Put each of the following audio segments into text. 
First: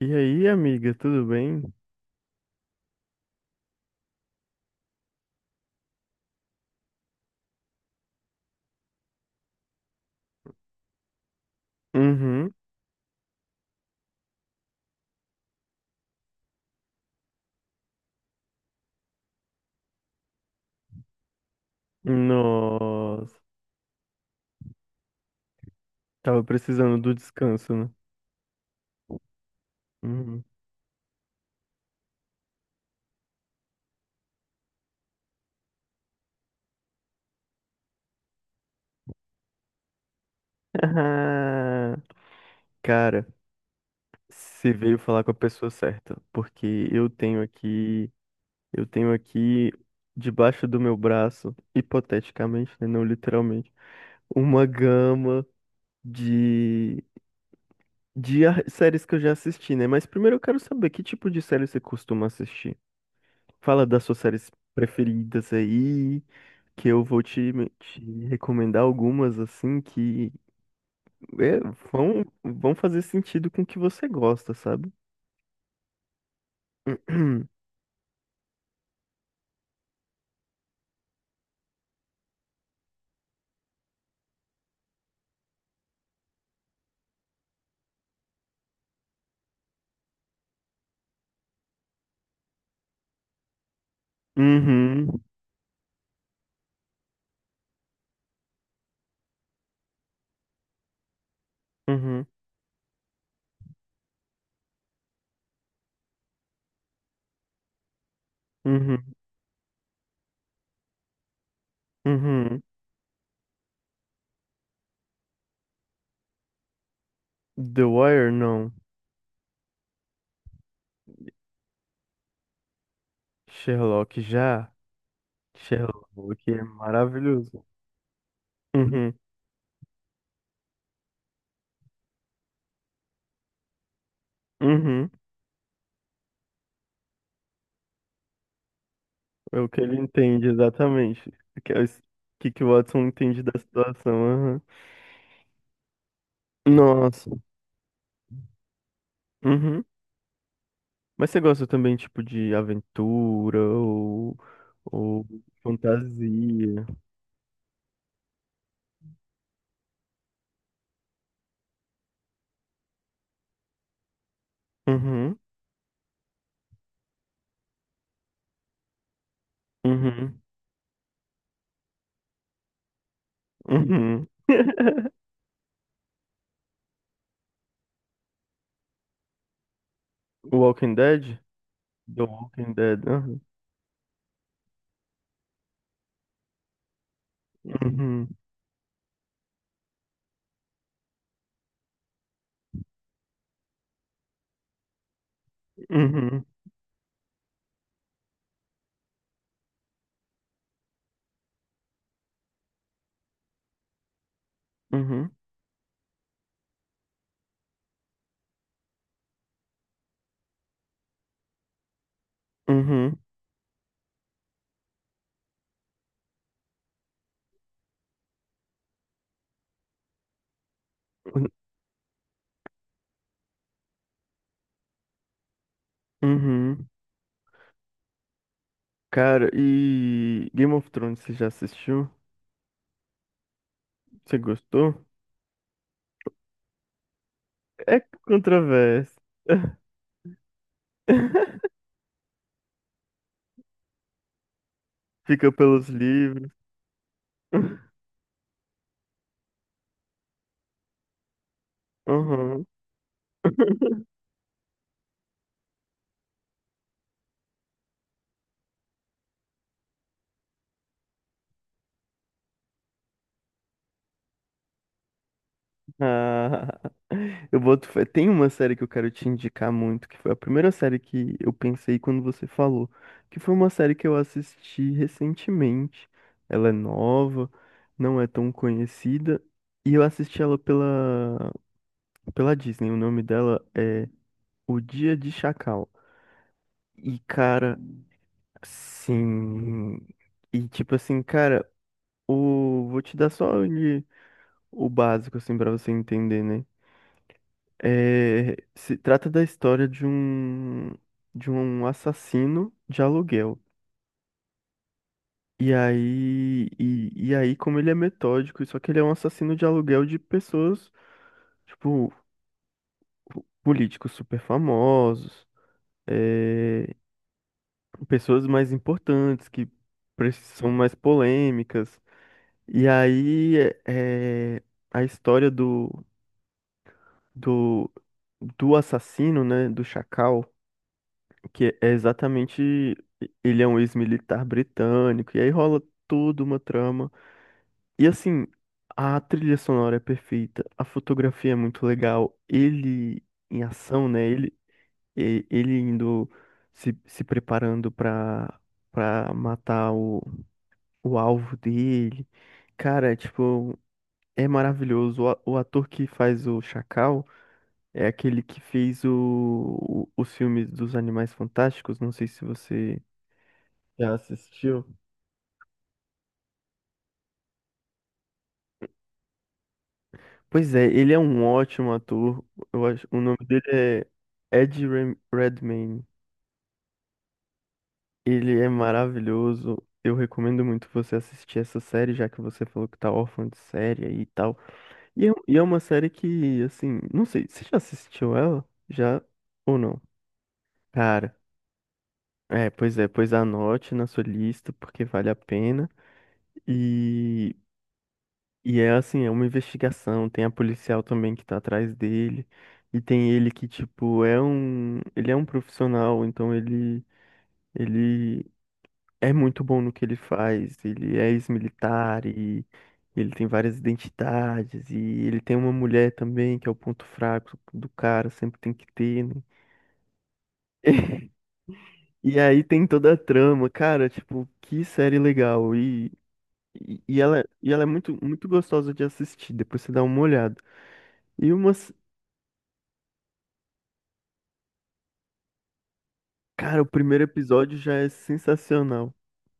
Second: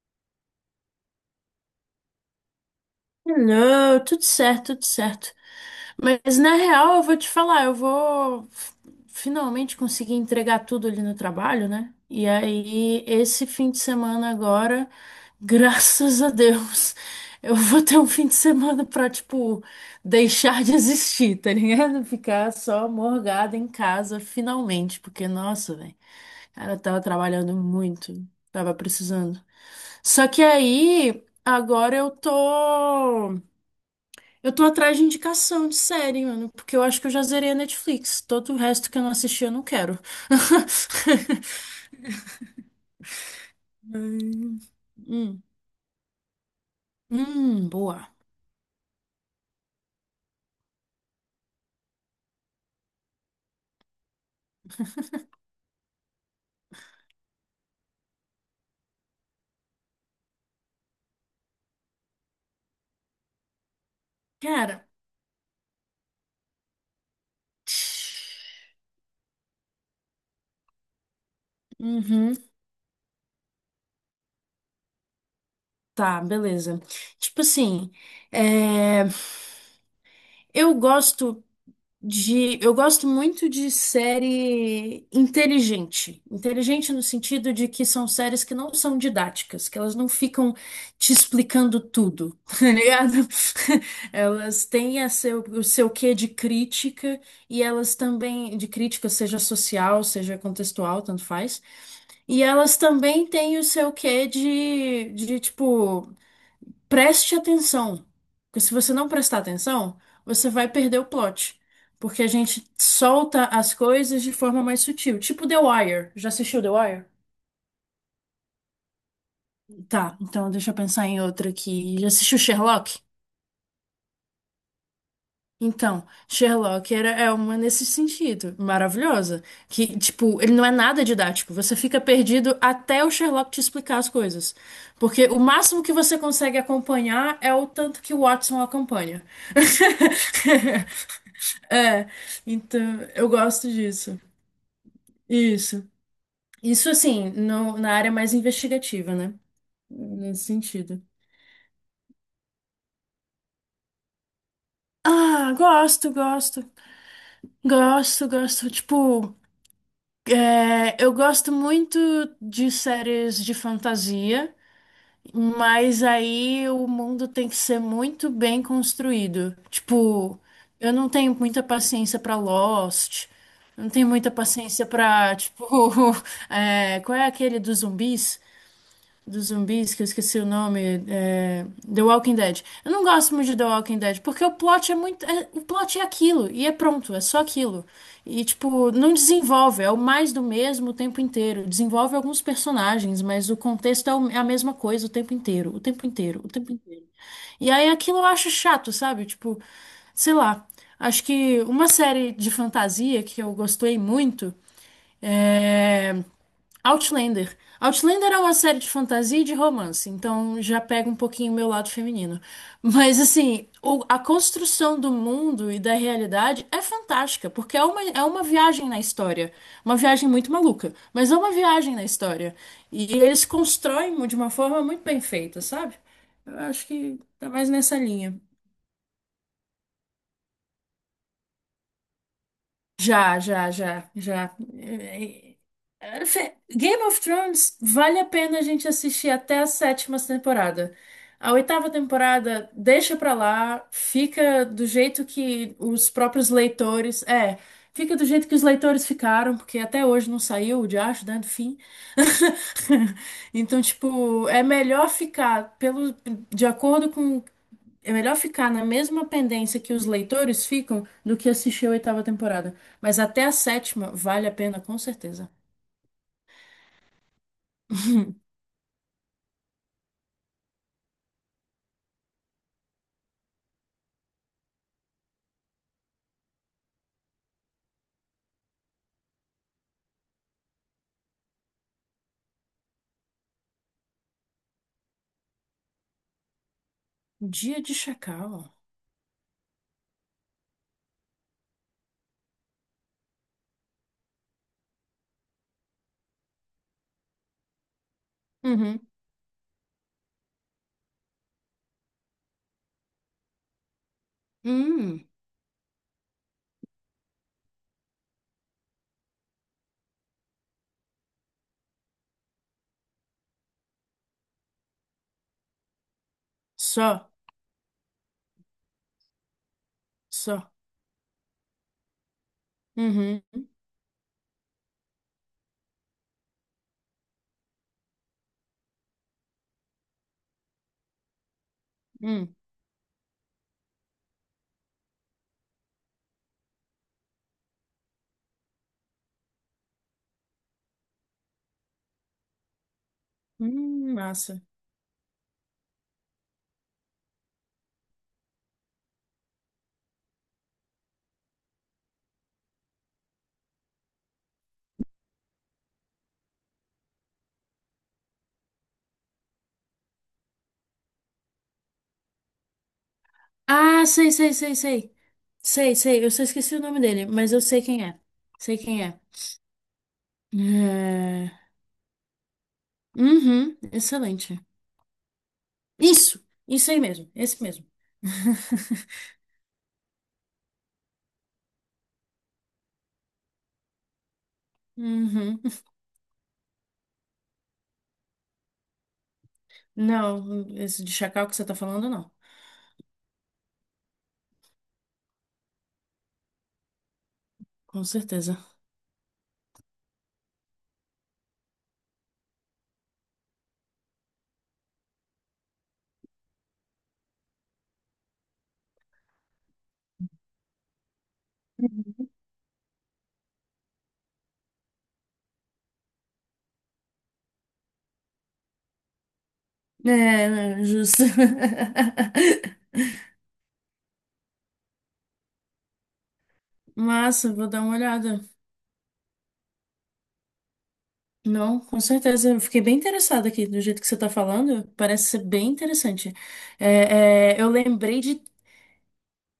E aí, amiga, tudo bem? Não, tudo certo, tudo certo. Mas na real, eu vou te falar, finalmente conseguir entregar tudo ali no trabalho, né? E Uhum. aí, esse fim de semana agora, graças a Deus, eu vou ter um fim de semana pra, tipo, deixar de existir, tá ligado? Ficar só Nossa, morgada em casa, finalmente, porque, nossa, velho, tava cara, eu precisando tava do trabalhando descanso, né? muito, tava precisando. Só que Uhum. aí, agora eu tô. Eu tô atrás de indicação de série, mano, porque eu acho que eu já zerei a Netflix. Todo o resto que eu não assisti, eu não quero. Ah, cara, Hum, você veio falar com a hum, pessoa certa, porque boa. eu tenho aqui debaixo do meu braço, hipoteticamente, né, não literalmente, uma gama de de séries que eu já assisti, né? Mas primeiro eu quero saber que tipo de série você costuma assistir. Fala das suas séries Cara. preferidas aí. Que eu vou te recomendar algumas assim que é, vão, Uhum, vão fazer sentido com o que você gosta, sabe? tá, beleza. Tipo assim, é, eu gosto. Eu gosto muito de série inteligente. Inteligente no sentido de que são séries que não são didáticas, que elas não ficam te explicando tudo, tá ligado? Elas têm Uhum, a o seu quê de crítica e elas também, de crítica, seja social, seja contextual, tanto faz. uhum, E elas também têm o seu quê de tipo. Preste atenção, porque se você uhum, não prestar atenção, você vai perder o plot, porque a uhum. gente solta as coisas de forma mais sutil, tipo The Wire. Já assistiu The Wire? The Wire, não. Tá, então deixa eu pensar em outra aqui. Já assistiu Sherlock? Sherlock já. Então, Sherlock é é uma maravilhoso. nesse sentido, Uhum, maravilhosa. Que, tipo, ele não é nada didático. Você fica perdido até o Sherlock te explicar as coisas. uhum. Porque o máximo que você consegue acompanhar é o tanto que o Watson acompanha. É o que ele entende exatamente. O que, é o É, que que o então Watson eu entende da gosto situação. disso. Aham. Isso. Nossa. Na área mais investigativa, né? Uhum. Nesse sentido. Mas você gosta também, tipo, de aventura ou Ah, gosto, gosto. fantasia? Gosto, gosto. Tipo, eu gosto muito de séries de fantasia, Uhum, mas aí o mundo tem que ser muito bem construído. Tipo, uhum, eu não tenho muita paciência pra Lost. Eu Não tenho uhum. muita paciência pra, tipo, qual é aquele dos zumbis? Que eu esqueci o Walking nome, Dead? The The Walking Dead. Walking Eu não Dead. gosto Uhum, muito de The Walking Dead, porque o plot é aquilo, e é pronto, é só aquilo. E, tipo, não desenvolve, é o mais do mesmo o tempo inteiro. Desenvolve alguns personagens, mas o contexto é o- é a mesma coisa o tempo inteiro, o tempo inteiro, uhum, o tempo inteiro. E aí aquilo eu acho chato, sabe? Tipo, sei lá. Acho que uma série de fantasia que eu gostei muito. uhum, é, Outlander. Outlander é uma série de fantasia e de romance, então já pega um pouquinho o meu lado feminino. uhum, Mas, assim, a construção do mundo e da realidade é fantástica, porque é uma viagem na história. Uma viagem muito maluca, mas é uhum, uma viagem na história. E eles constroem de uma forma muito bem feita, sabe? Eu acho uhum. que tá mais nessa linha. Cara, e Game of Thrones, você já assistiu? Já, já, já, Você já. gostou? É, é, Game of Thrones É vale a pena a gente controverso. assistir até a sétima temporada. A oitava temporada deixa pra lá, fica do jeito Fica que pelos os livros. próprios leitores. É, fica do jeito que os leitores ficaram, porque até hoje não saiu o diacho, né, do fim. Uhum. Então, tipo, é melhor ficar pelo, de acordo com. É melhor ficar na mesma pendência que os leitores ficam do que assistir a oitava temporada. Mas até a sétima vale a pena, com certeza. Ah, eu boto fé. Tem uma série que eu quero te indicar muito, que foi a primeira série que eu pensei quando você falou, que foi uma série que eu assisti recentemente. Ela é nova, não é tão conhecida, e eu assisti ela pela Disney. O nome dela é O Dia de Chacal. E cara, Dia de chacal. sim. E tipo assim, cara, o vou te dar só o básico assim para você entender, né? É, se Uhum. trata da história de um assassino de aluguel. Hum, E aí, e aí, como ele é metódico, só que ele é um assassino de aluguel de pessoas, tipo, políticos super famosos, é, só, pessoas mais importantes, que são só. mais polêmicas. E Uhum. aí, é, é, a história do, do assassino, né, do Chacal, que é Hum. exatamente ele é um ex-militar britânico, e aí rola toda uma trama. E assim, a trilha sonora é perfeita, a fotografia é muito legal, ele em ação, né? Massa. Ele indo se preparando pra, pra matar o alvo dele. Cara, é, tipo, é maravilhoso. O ator que faz o Chacal é aquele que fez os filmes dos Animais Fantásticos. Não sei se você Ah, já sei, sei, sei, assistiu. sei. Sei, sei. Eu só esqueci o nome dele, mas eu sei quem é. Sei quem é. Pois é, ele é um É, ótimo ator. Eu acho, o nome dele uhum. é Excelente. Redmayne. Isso! Isso aí mesmo. Esse mesmo. Ele é maravilhoso. Eu recomendo muito você assistir essa série, já que você falou que tá órfã de série aí e tal. E é, um, e Uhum. é uma série que, assim, não sei, você já assistiu ela? Já ou não? Não, esse de Cara, chacal que você tá falando, não. É, pois anote na sua lista, porque vale a pena. E Com certeza. e é assim, é uma investigação, tem a policial também que tá atrás dele, e tem ele que, tipo, é um, ele é um profissional, então ele é muito bom no que ele faz, ele é ex-militar e ele tem várias identidades, e ele tem uma mulher também, que é o ponto fraco do cara, sempre tem que ter, né? É, não, justo. E aí tem toda a trama, cara, tipo, que série legal. E, Massa, vou e ela dar é uma muito, olhada. muito gostosa de assistir, depois você dá uma olhada. E uma, Não, com certeza. Eu fiquei bem interessada aqui do jeito que você está falando. Parece ser bem interessante. cara, o primeiro Eu episódio já é lembrei de sensacional.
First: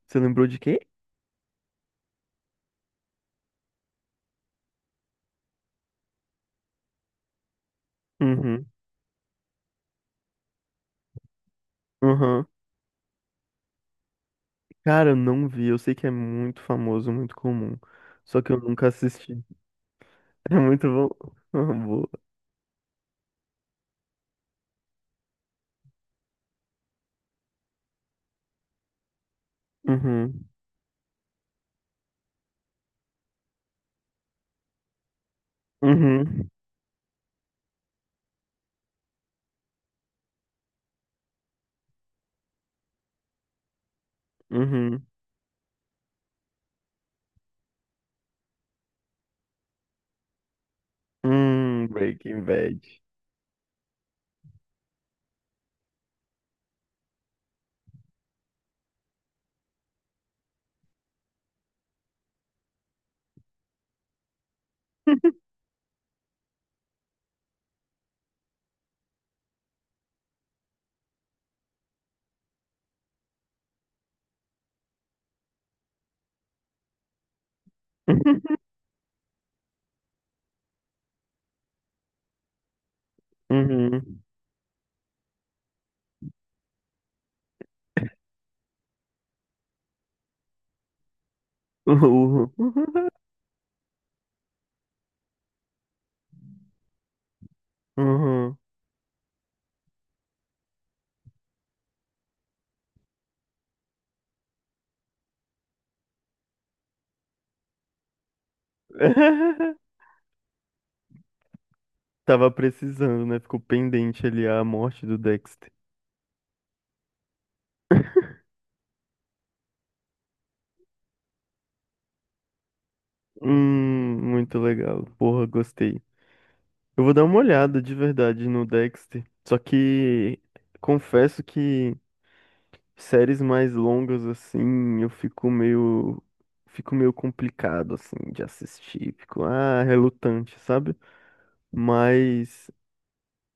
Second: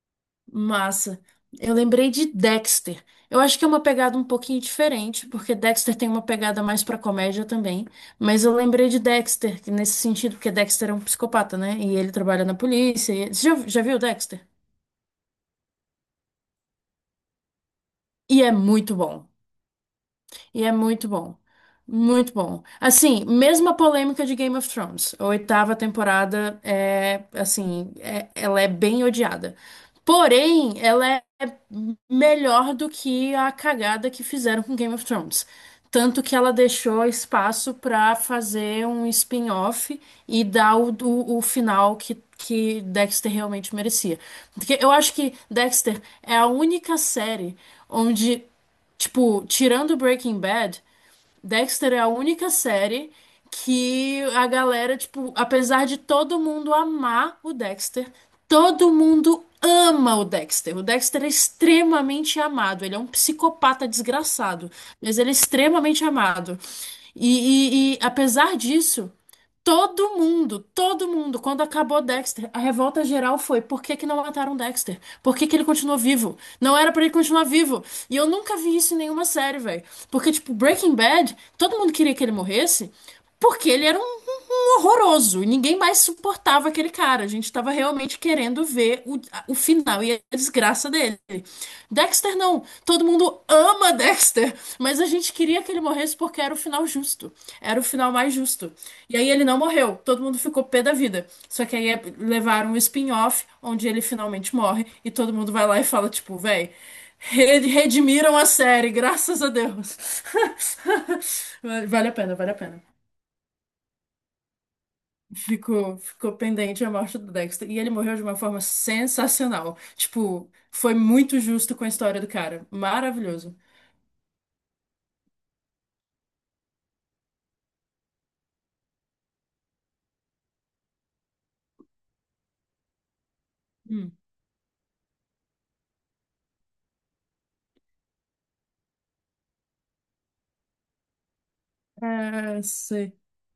Você lembrou de quê? massa. Eu lembrei de Dexter. Eu acho que é uma pegada um pouquinho diferente, porque Dexter tem uma pegada mais pra comédia também. Mas eu Uhum, lembrei de Dexter, que nesse sentido, porque Dexter é um psicopata, né? E ele trabalha uhum. na polícia. Você já viu Dexter? Cara, eu não vi. Eu sei que é muito famoso, muito comum. Só E que é eu nunca muito bom. assisti. É E é muito bom. muito bom. Uhum, boa. Muito bom. Assim, mesma polêmica de Game of Thrones. A oitava temporada é, assim, é- ela é bem odiada. Uhum, Porém, ela é melhor do que a cagada que fizeram com Game of Thrones. Tanto que uhum, ela deixou espaço pra fazer um spin-off e dar o final que Dexter realmente merecia. Porque eu uhum. acho que Dexter é a única série onde, tipo, tirando Breaking Bad. Dexter é a Breaking única Bad. série que a galera, tipo, apesar de todo mundo amar o Dexter, todo mundo ama o Dexter. O Dexter é extremamente amado. Ele é um psicopata desgraçado, mas ele é extremamente amado. Apesar disso. Todo mundo, quando acabou Dexter, a revolta geral foi: por que que não mataram Dexter? Por que que ele continuou vivo? Não era pra ele continuar vivo. E eu nunca vi isso em nenhuma série, velho. Porque, tipo, Breaking Bad, todo mundo queria que ele morresse porque ele era um Uhum, um um horroroso. E ninguém mais suportava aquele cara. A gente tava realmente querendo ver o final e a desgraça dele. Dexter uhum, não. Todo mundo ama Dexter, mas a gente queria que ele morresse porque era o final justo. Era o final mais uhum. justo. E aí ele não morreu. Todo mundo ficou pé da vida. Só que aí é- levaram um spin-off onde ele finalmente morre e todo mundo vai lá e fala, tipo, véi. Redimiram a série, graças a Deus. Vale a pena, Tava vale a pena. precisando, né? Ficou pendente ali a morte do Dexter. Ficou, ficou pendente a morte do Dexter. E ele morreu de uma forma sensacional. Tipo, foi muito justo com a história do cara. Maravilhoso. Muito legal. Porra, gostei. Eu vou dar uma olhada de verdade no Dexter. Só que confesso que séries mais Hum. longas assim, eu fico meio complicado assim de assistir, fico ah, relutante, sabe? É, Mas sei.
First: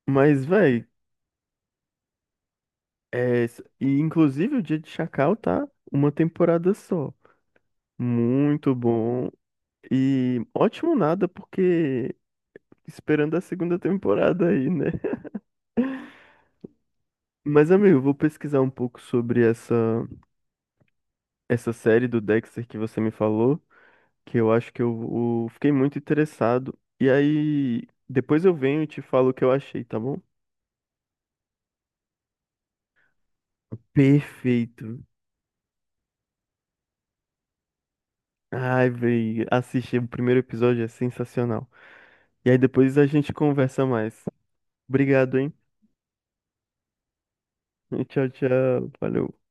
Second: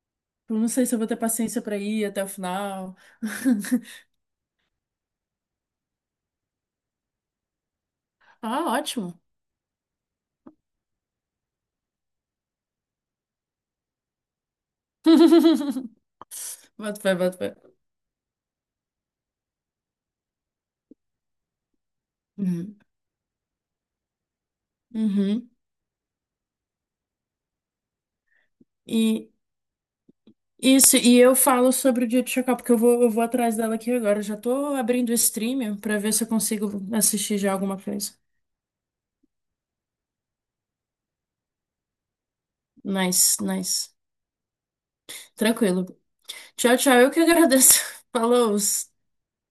mas Eu não sei véi, se eu vou ter paciência pra ir até o final. E inclusive o Dia de Chacal tá uma temporada só. Ah, Muito ótimo. bom e ótimo nada porque esperando a segunda temporada aí, né? Bota fé, bota fé. Mas, amigo, eu vou pesquisar um pouco sobre essa série do Dexter que Uhum. você me falou, que eu acho eu Uhum. fiquei muito interessado. E aí, depois eu venho e te falo E o que eu achei, tá bom? isso, e eu falo sobre o dia de Chacal, porque eu vou atrás dela aqui agora. Eu já tô Perfeito. abrindo o stream pra ver se eu consigo assistir já alguma coisa. Ai, véi, assistir o primeiro episódio é sensacional. E aí depois a gente Nice, conversa nice. mais. Obrigado, hein? Tranquilo. Tchau, tchau. Eu que agradeço. Tchau, Falou. tchau. Valeu.